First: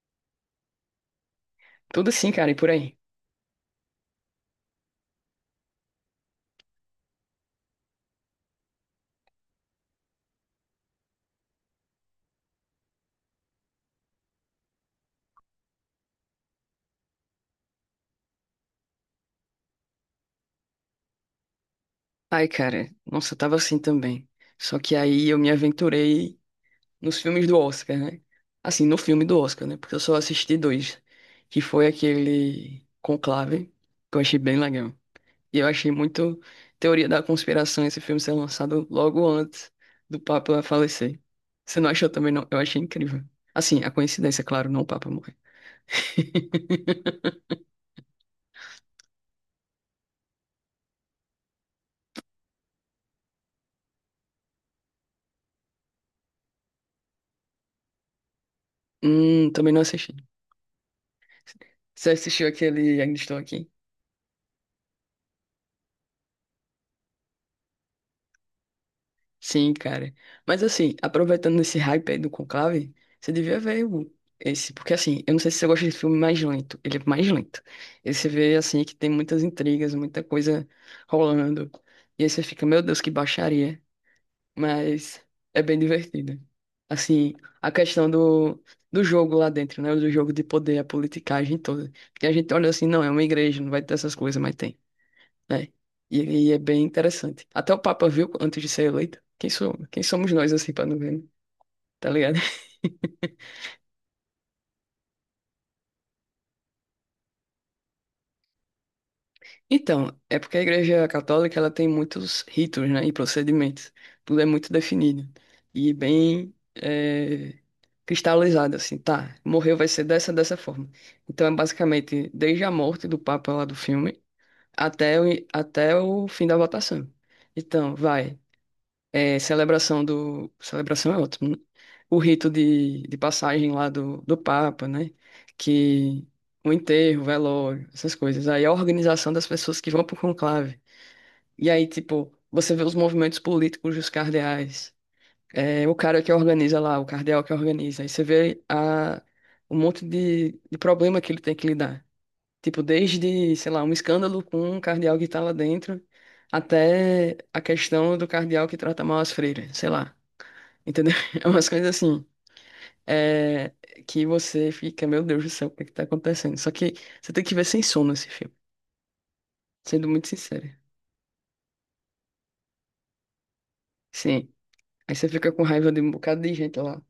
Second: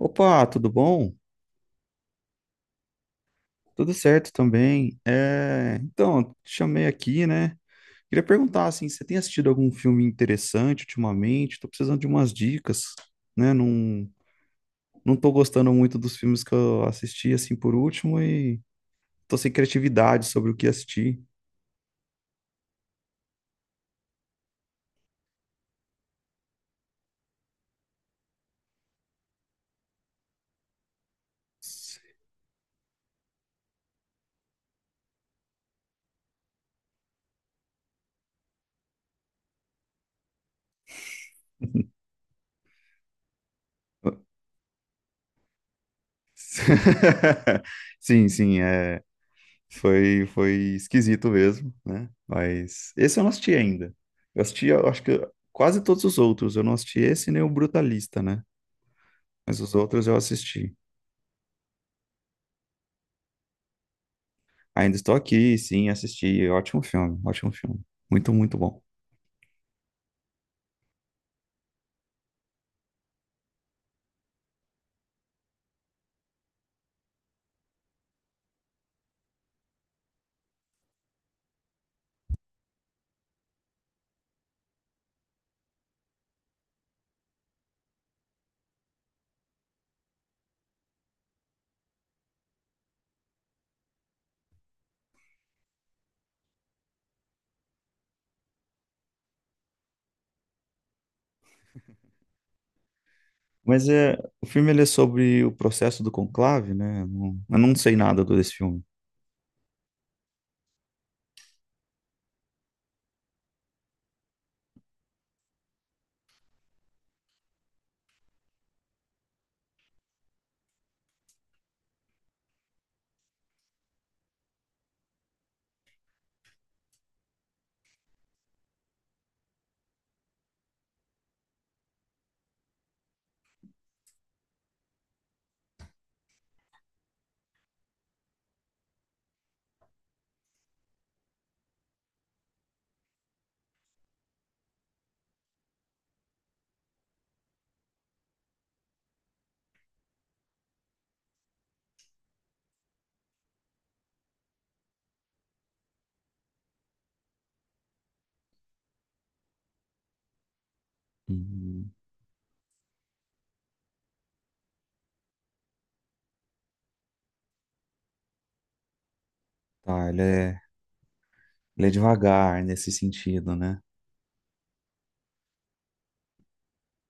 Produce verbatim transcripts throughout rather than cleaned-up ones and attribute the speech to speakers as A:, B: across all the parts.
A: Opa, tudo bom?
B: Tudo assim, cara, e por aí.
A: Tudo certo também. É, então, te chamei aqui, né? Queria perguntar assim, você tem assistido algum filme interessante ultimamente? Tô precisando de umas dicas, né? Não, não tô gostando muito dos filmes que eu assisti assim por último e tô sem criatividade sobre o que assistir.
B: Ai, cara, nossa, eu tava assim também. Só que aí eu me aventurei nos filmes do Oscar, né? Assim, no filme do Oscar, né? Porque eu só assisti dois, que foi aquele Conclave, que eu achei bem legal. E eu achei muito teoria da conspiração esse filme ser lançado logo antes do Papa falecer. Você não achou também, não? Eu achei incrível. Assim, a coincidência, é claro, não o Papa morrer.
A: Sim, sim, é. Foi, foi esquisito mesmo, né? Mas esse eu não assisti ainda. Eu assisti, eu acho que quase todos os outros. Eu não assisti esse nem o Brutalista, né?
B: Hum,
A: Mas
B: também
A: os
B: não
A: outros
B: assisti.
A: eu assisti.
B: Você assistiu aquele Ainda Estou Aqui?
A: Ainda estou aqui, sim, assisti. Ótimo filme, ótimo filme. Muito, muito bom.
B: Sim, cara. Mas assim, aproveitando esse hype aí do Conclave, você devia ver o- esse, porque assim, eu não sei se você gosta de filme mais lento, ele é mais lento. E você vê assim que tem muitas intrigas, muita coisa rolando. E aí você fica, meu Deus, que baixaria. Mas é bem divertido. Assim, a questão do, do jogo lá dentro, né? Do jogo de poder, a politicagem toda. Que a gente olha assim, não, é uma igreja, não vai ter essas coisas, mas tem. É. E, e é bem interessante. Até o Papa viu antes de ser eleito. Quem sou, quem somos nós, assim, pra não ver, né? Tá ligado?
A: Mas é, o filme ele é sobre o processo do conclave, né? Eu não, eu não sei nada do- desse filme.
B: Então, é porque a Igreja Católica ela tem muitos ritos, né, e procedimentos. Tudo é muito definido e bem eh, cristalizado, assim, tá? Morreu vai ser dessa dessa forma. Então é basicamente desde a morte do Papa lá do filme até o, até o fim da votação. Então, vai. É, celebração do. Celebração é ótimo, né? O rito de, de passagem lá do, do Papa, né? Que o enterro, o velório, essas coisas. Aí a organização das pessoas que vão pro conclave. E aí, tipo, você vê os movimentos políticos dos cardeais. É, o cara que organiza lá, o cardeal que organiza. Aí você vê a, um monte de, de problema que ele tem que lidar. Tipo, desde, sei lá, um escândalo com um cardeal que tá lá dentro, até a questão do cardeal que trata mal as freiras, sei lá. Entendeu? É umas coisas
A: Hum,
B: assim. É, que você fica, meu Deus do céu, o que é que tá acontecendo? Só que você tem que ver sem sono esse filme, sendo
A: tá, ele
B: muito
A: é,
B: sincero.
A: ele é devagar nesse sentido, né?
B: Sim. Aí você fica com raiva de um bocado de gente lá.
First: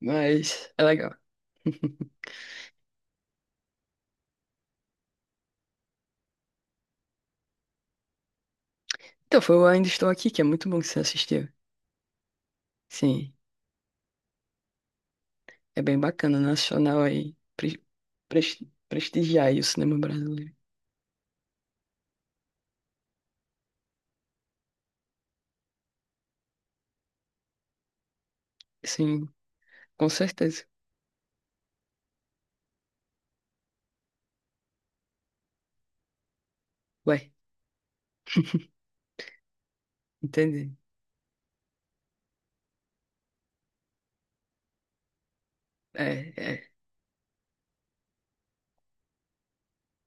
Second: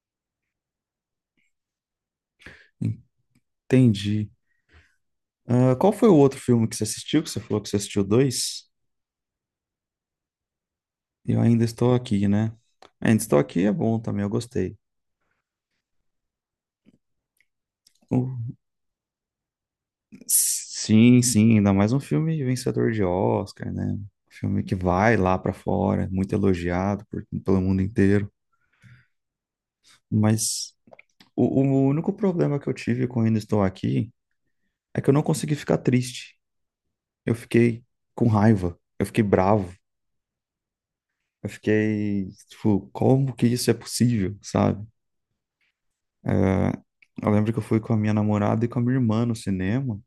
B: Mas é legal.
A: Entendi. Ah, qual foi o outro filme que você assistiu? Que você falou que você assistiu dois?
B: Então, foi o Ainda Estou Aqui, que é muito bom que você
A: Eu
B: assistiu.
A: ainda estou aqui, né? Ainda
B: Sim,
A: estou aqui é bom também, eu gostei.
B: é bem bacana, nacional aí. Pre
A: O-
B: pres- prestigiar aí o cinema brasileiro.
A: Sim, sim, ainda mais um filme vencedor de Oscar, né? Um filme que vai lá pra fora, muito elogiado por- pelo mundo inteiro.
B: Sim, com certeza.
A: Mas o, o único problema que eu tive com Ainda Estou Aqui é que eu não consegui ficar triste.
B: Ué,
A: Eu fiquei com raiva, eu fiquei bravo,
B: entendi.
A: eu fiquei, tipo, como que isso é possível, sabe?
B: É,
A: É,
B: é.
A: eu lembro que eu fui com a minha namorada e com a minha irmã no cinema.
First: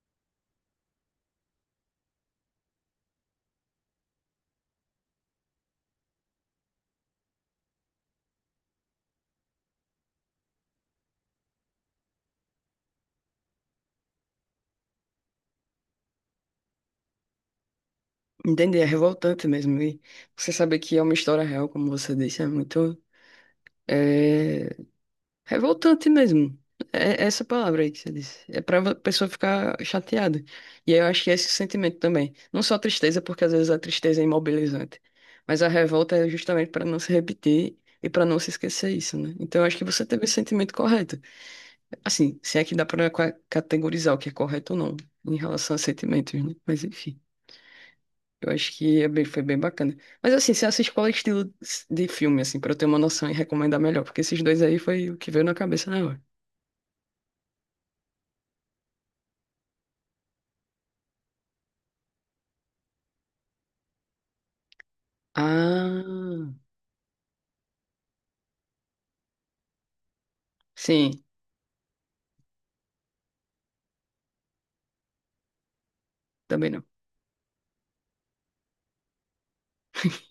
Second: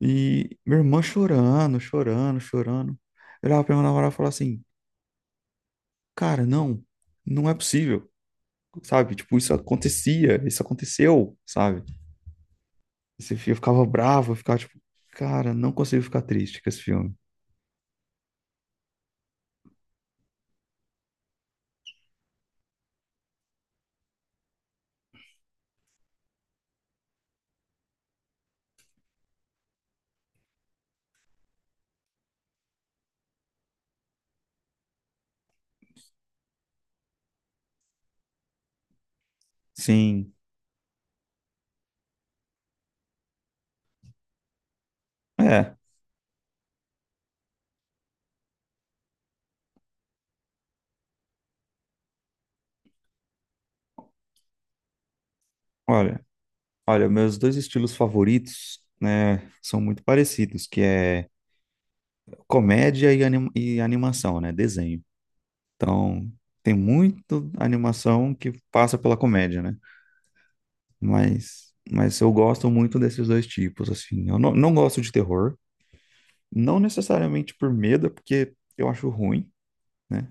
A: E minha irmã chorando, chorando, chorando. Eu olhava pra minha namorada e falava assim, cara, não, não é possível, sabe? Tipo, isso acontecia, isso aconteceu, sabe? Esse filme eu ficava bravo, eu ficava tipo, cara, não consigo ficar triste com esse filme.
B: Entendi, é revoltante mesmo. E você saber que é uma história real, como você disse, é muito. É revoltante mesmo. É essa palavra aí que você disse. É pra pessoa ficar chateada. E aí eu acho que é esse sentimento também. Não só a tristeza, porque às vezes a tristeza é imobilizante. Mas a revolta é justamente para não se repetir e para não se esquecer isso, né? Então eu acho que você teve o
A: Sim,
B: sentimento correto. Assim, se é que dá pra qua- categorizar o que é correto ou não em relação
A: é,
B: a sentimentos, né? Mas enfim. Eu acho que é bem- foi bem bacana. Mas assim, se essa escola é estilo de filme, assim, pra eu ter uma noção e recomendar melhor, porque esses dois aí foi o que veio na cabeça na hora.
A: olha, olha, meus dois estilos favoritos, né, são muito parecidos, que é comédia e, anim- e animação, né, desenho. Então,
B: Ah,
A: tem muito animação que passa pela comédia, né?
B: sim,
A: Mas, mas eu gosto muito desses dois tipos, assim. Eu não, não gosto de terror,
B: também
A: não
B: não.
A: necessariamente por medo, porque eu acho ruim, né?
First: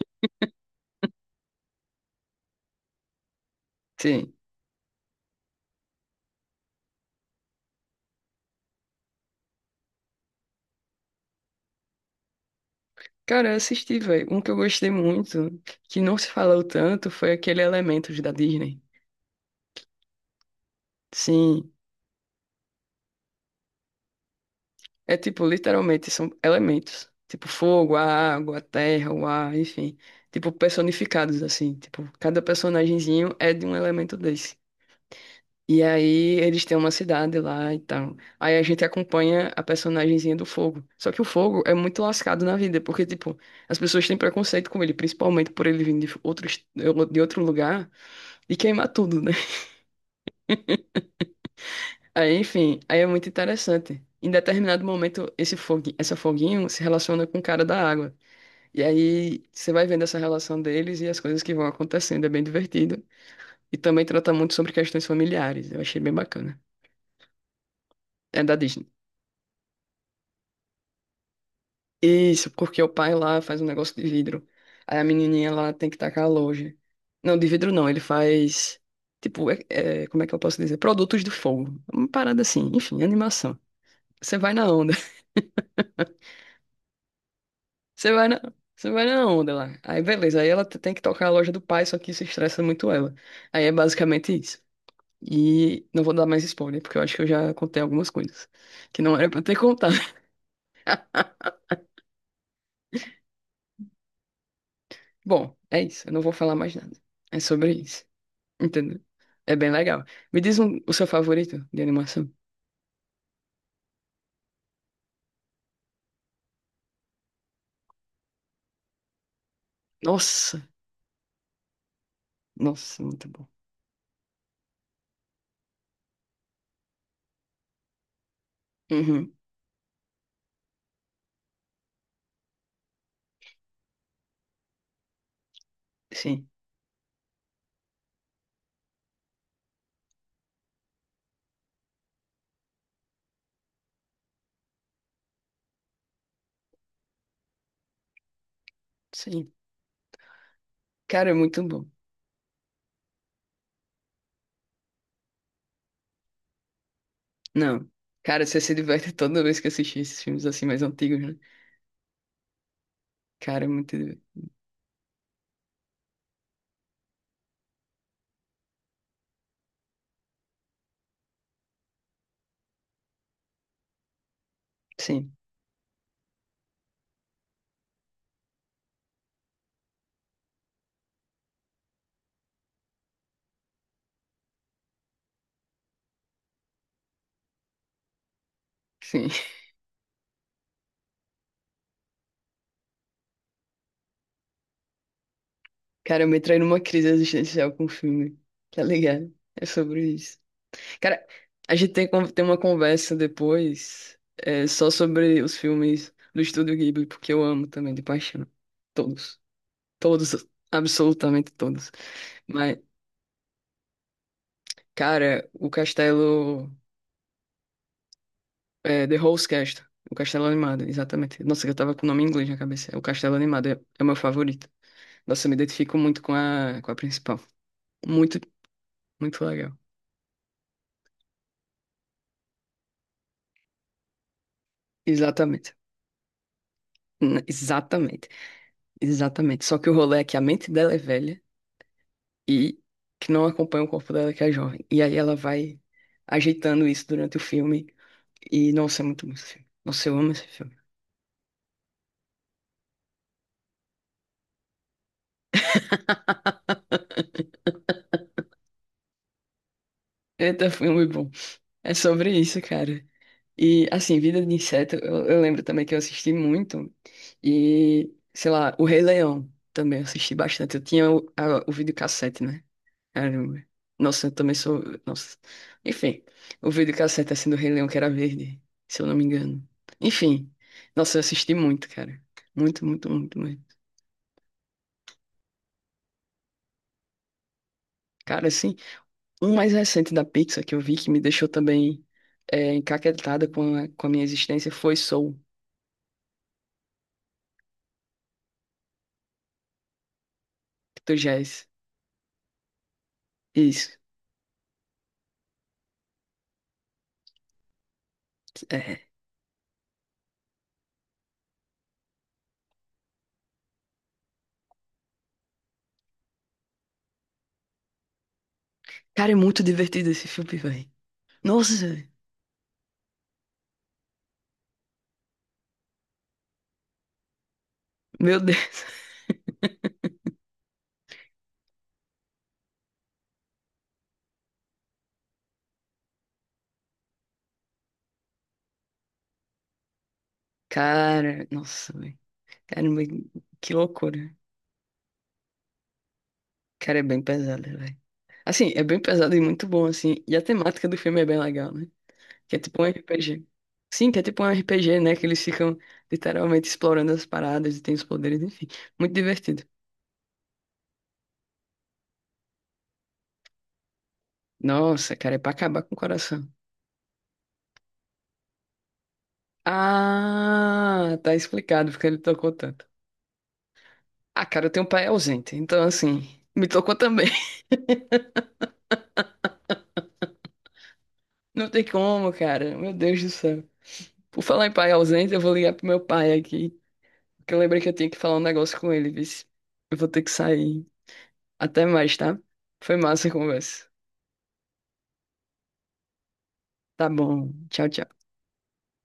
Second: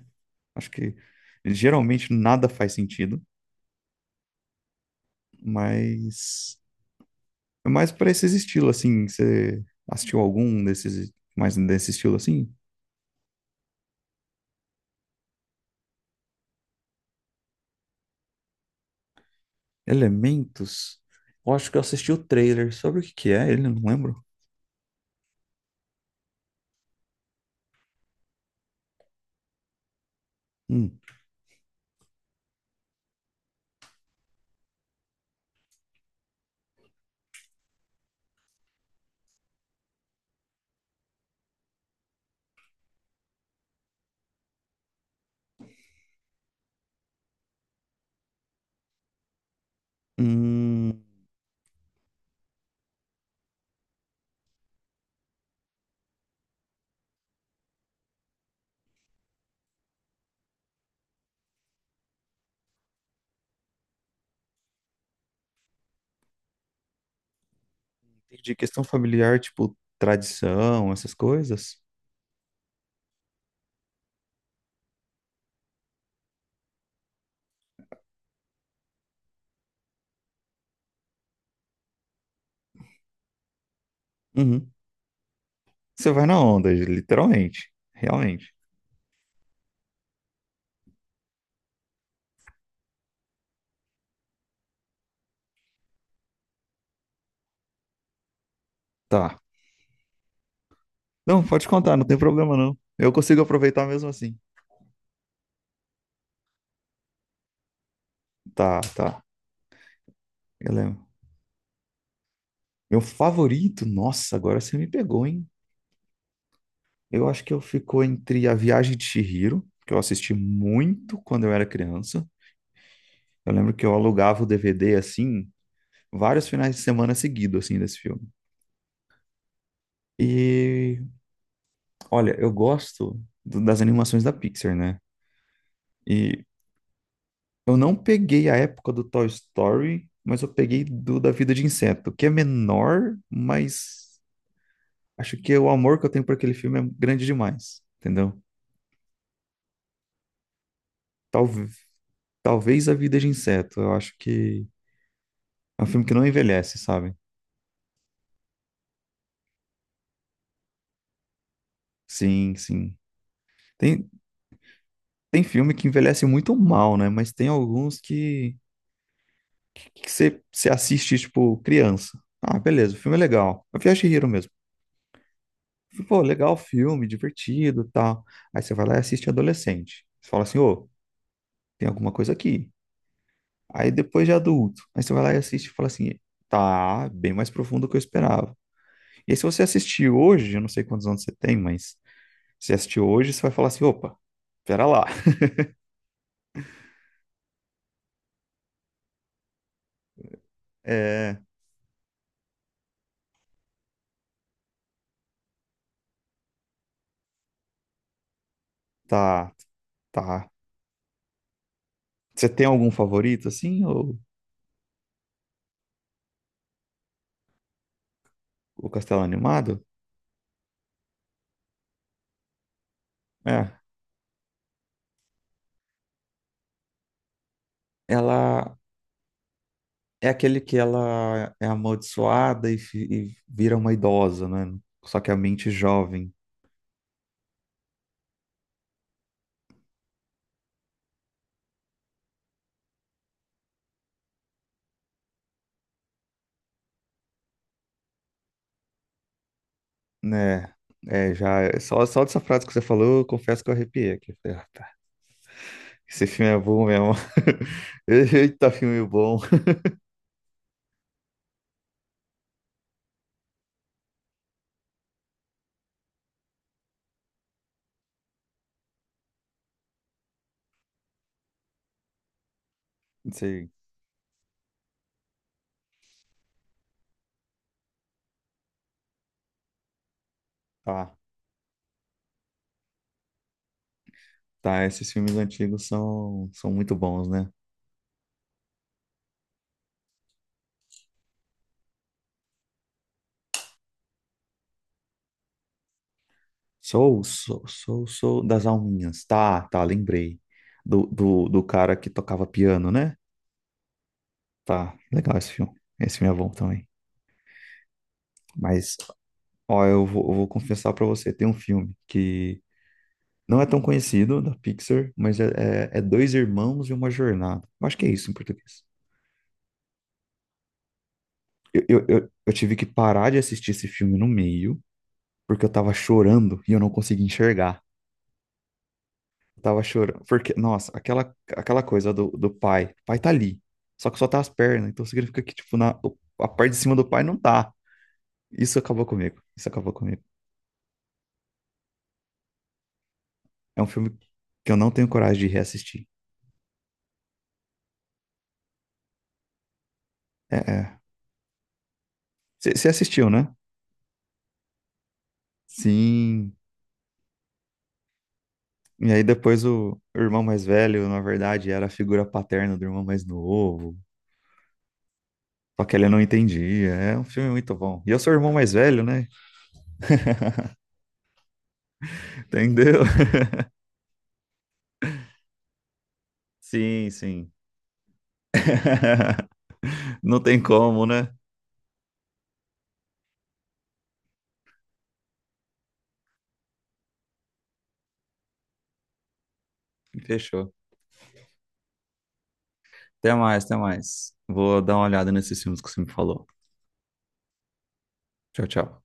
A: Acho que geralmente nada faz sentido,
B: Sim.
A: mas é mais para esses estilos, assim. Você assistiu algum desses, mais desse estilo, assim?
B: Cara, eu assisti, velho. Um que eu gostei muito, que não se falou tanto, foi aquele Elementos da Disney.
A: Elementos? Eu acho
B: Sim.
A: que eu assisti o trailer. Sobre o que que é ele, eu não lembro.
B: É tipo, literalmente, são elementos. Tipo, fogo, a água, a terra, o ar, enfim. Tipo,
A: Hum.
B: personificados, assim. Tipo, cada personagemzinho é de um elemento desse. E aí eles têm uma cidade lá e tal. Aí a gente acompanha a personagenzinha do Fogo. Só que o Fogo é muito lascado na vida, porque, tipo, as pessoas têm preconceito com ele, principalmente por ele vir de outro, est- de outro lugar e queimar tudo, né?
A: Hum,
B: Aí, enfim, aí é muito interessante. Em determinado momento, esse fogo, essa foguinho se relaciona com o cara da água. E aí você vai vendo essa relação deles e as coisas que vão acontecendo. É bem divertido. E também trata muito sobre questões familiares. Eu achei bem bacana. É da
A: de questão
B: Disney.
A: familiar, tipo, tradição, essas coisas.
B: Isso, porque o pai lá faz um negócio de vidro. Aí a menininha lá tem que tacar longe. Não, de vidro não, ele faz. Tipo, é- é, como é que eu posso dizer? Produtos do fogo. Uma parada assim, enfim, animação. Você vai na
A: Uhum.
B: onda.
A: Você vai na onda, literalmente.
B: Você vai na,
A: Realmente.
B: você vai na onda lá. Aí beleza, aí ela t- tem que tocar a loja do pai, só que isso estressa muito ela. Aí é basicamente isso. E não vou dar mais spoiler, porque eu acho que eu já contei algumas coisas que não era
A: Tá.
B: pra ter contado.
A: Não, pode contar, não tem problema não. Eu consigo aproveitar mesmo assim.
B: Bom, é isso, eu não vou falar mais nada. É sobre isso.
A: Tá,
B: Entendeu?
A: tá.
B: É bem legal. Me diz
A: Eu
B: um- o seu
A: lembro.
B: favorito de animação.
A: Meu favorito, nossa, agora você me pegou, hein? Eu acho que eu ficou entre A Viagem de Chihiro, que eu assisti
B: Nossa,
A: muito quando eu era criança.
B: nossa, muito bom.
A: Eu lembro que eu alugava o D V D assim, vários finais de semana seguidos, assim, desse filme.
B: Uhum,
A: E, olha, eu gosto do- das animações da Pixar, né? E
B: sim,
A: eu não peguei a época do Toy Story, mas eu peguei do Da Vida de Inseto, que é menor, mas acho que o amor que eu tenho por aquele filme é grande demais, entendeu?
B: sim. Cara, é muito
A: Talve-
B: bom.
A: talvez A Vida de Inseto, eu acho que é um filme que não envelhece, sabe?
B: Não. Cara, você se diverte toda vez que assiste esses filmes assim mais antigos, né?
A: Sim, sim.
B: Cara, é muito.
A: Tem,
B: div-
A: tem filme que envelhece muito mal, né? Mas tem alguns que que você você assiste, tipo, criança. Ah, beleza, o filme é legal. A Viagem de Hiro mesmo.
B: Sim,
A: Pô, legal o filme, divertido e tal. Aí você vai lá e assiste adolescente. Você fala assim, ô, tem alguma coisa aqui. Aí depois de adulto, aí você vai lá e assiste e fala assim, tá bem mais profundo do que eu esperava.
B: sim.
A: E aí, se você assistir hoje, eu não sei quantos anos você tem, mas se assistir hoje, você vai falar assim, opa, pera lá.
B: Cara, eu me trai numa crise existencial com o filme. Tá ligado? É sobre isso. Cara,
A: É,
B: a gente tem, con- tem uma conversa depois é, só sobre os filmes do Estúdio Ghibli, porque eu amo também, de paixão. Todos.
A: tá,
B: Todos,
A: tá.
B: absolutamente todos.
A: Você tem
B: Mas,
A: algum favorito, assim, ou
B: cara, o castelo.
A: o
B: É, The
A: Castelo
B: House
A: Animado?
B: Castle. O castelo animado, exatamente. Nossa, eu tava com o nome em inglês na cabeça. O castelo animado é,
A: É,
B: é o meu favorito. Nossa, eu me identifico muito com a, com a principal. Muito,
A: ela
B: muito legal.
A: é aquele que ela é amaldiçoada e, fi- e vira uma idosa, né? Só que a mente
B: Exatamente.
A: jovem,
B: N- Exatamente. Exatamente. Só que o rolê é que a mente dela é velha e que não acompanha o corpo dela, que é jovem. E aí ela vai ajeitando isso durante o filme. E, nossa, é muito bom esse filme. Nossa, eu amo esse
A: né?
B: filme.
A: É, já, só, só dessa frase que você falou, eu confesso que eu arrepiei aqui. Esse filme é bom mesmo. Eita, filme bom.
B: Eita, foi muito bom. É sobre isso, cara. E, assim, Vida de Inseto, eu, eu lembro também que eu assisti muito. E, sei lá, O Rei Leão também eu assisti bastante. Eu tinha o, a, o videocassete, né?
A: Não
B: Caramba.
A: sei.
B: Nossa, eu também sou. Nossa. Enfim, o videocassete assim do Rei Leão, que era verde, se eu não me engano. Enfim,
A: Tá,
B: nossa, eu assisti muito, cara. Muito, muito, muito, muito.
A: tá. Esses filmes antigos são, são muito bons, né?
B: Cara, assim. Um mais recente da Pixar que eu vi que me deixou também é, encaquetada com a, com a minha existência foi Soul, do
A: Sou, sou, sou, sou das alminhas. Tá, tá, lembrei. Do,
B: tu
A: do, do cara que tocava piano, né?
B: Isso.
A: Tá, legal esse filme. Esse filme é bom também. Mas,
B: É.
A: ó, eu vou, eu vou confessar pra você, tem um filme que não é tão conhecido, da Pixar, mas é, é, é Dois Irmãos e Uma Jornada. Eu acho que é isso em português.
B: Cara, é muito divertido esse filme, velho. Nossa,
A: Eu, eu, eu, eu tive que parar de assistir esse filme no meio, porque eu tava chorando e eu não conseguia enxergar.
B: meu Deus.
A: Eu tava chorando, porque, nossa, aquela, aquela coisa do, do pai. O pai tá ali, só que só tá as pernas, então significa que, tipo, na, a parte de cima do pai não tá. Isso acabou comigo, isso acabou comigo.
B: Cara, nossa, velho. Caramba, que
A: É um filme
B: loucura.
A: que eu não tenho coragem de reassistir.
B: Cara, é bem pesado, velho. Assim, é bem pesado e muito bom, assim. E a
A: É,
B: temática do
A: é.
B: filme é bem legal, né? Que é tipo um
A: Você assistiu,
B: R P G.
A: né?
B: Sim, que é tipo um R P G, né? Que eles ficam
A: Sim.
B: literalmente explorando as paradas e tem os poderes, enfim.
A: E
B: Muito
A: aí
B: divertido.
A: depois o, o irmão mais velho, na verdade, era a figura paterna do irmão mais novo.
B: Nossa, cara, é pra acabar
A: Só
B: com
A: que
B: o
A: ele não
B: coração.
A: entendia. É um filme muito bom. E eu sou o irmão mais velho, né?
B: Ah, tá explicado porque ele tocou tanto.
A: Entendeu?
B: Ah, cara, eu tenho um pai ausente, então assim, me tocou
A: Sim,
B: também.
A: sim. Não tem como, né?
B: Não tem como, cara. Meu Deus do céu. Por falar em pai ausente, eu vou ligar pro meu pai aqui, porque eu lembrei que eu tinha que falar um negócio com ele, vice. Eu vou ter que
A: Fechou.
B: sair. Até mais, tá? Foi massa a
A: Até mais, até
B: conversa.
A: mais. Vou dar uma olhada nesses filmes que você me falou.
B: Tá bom. Tchau, tchau.
A: Tchau, tchau.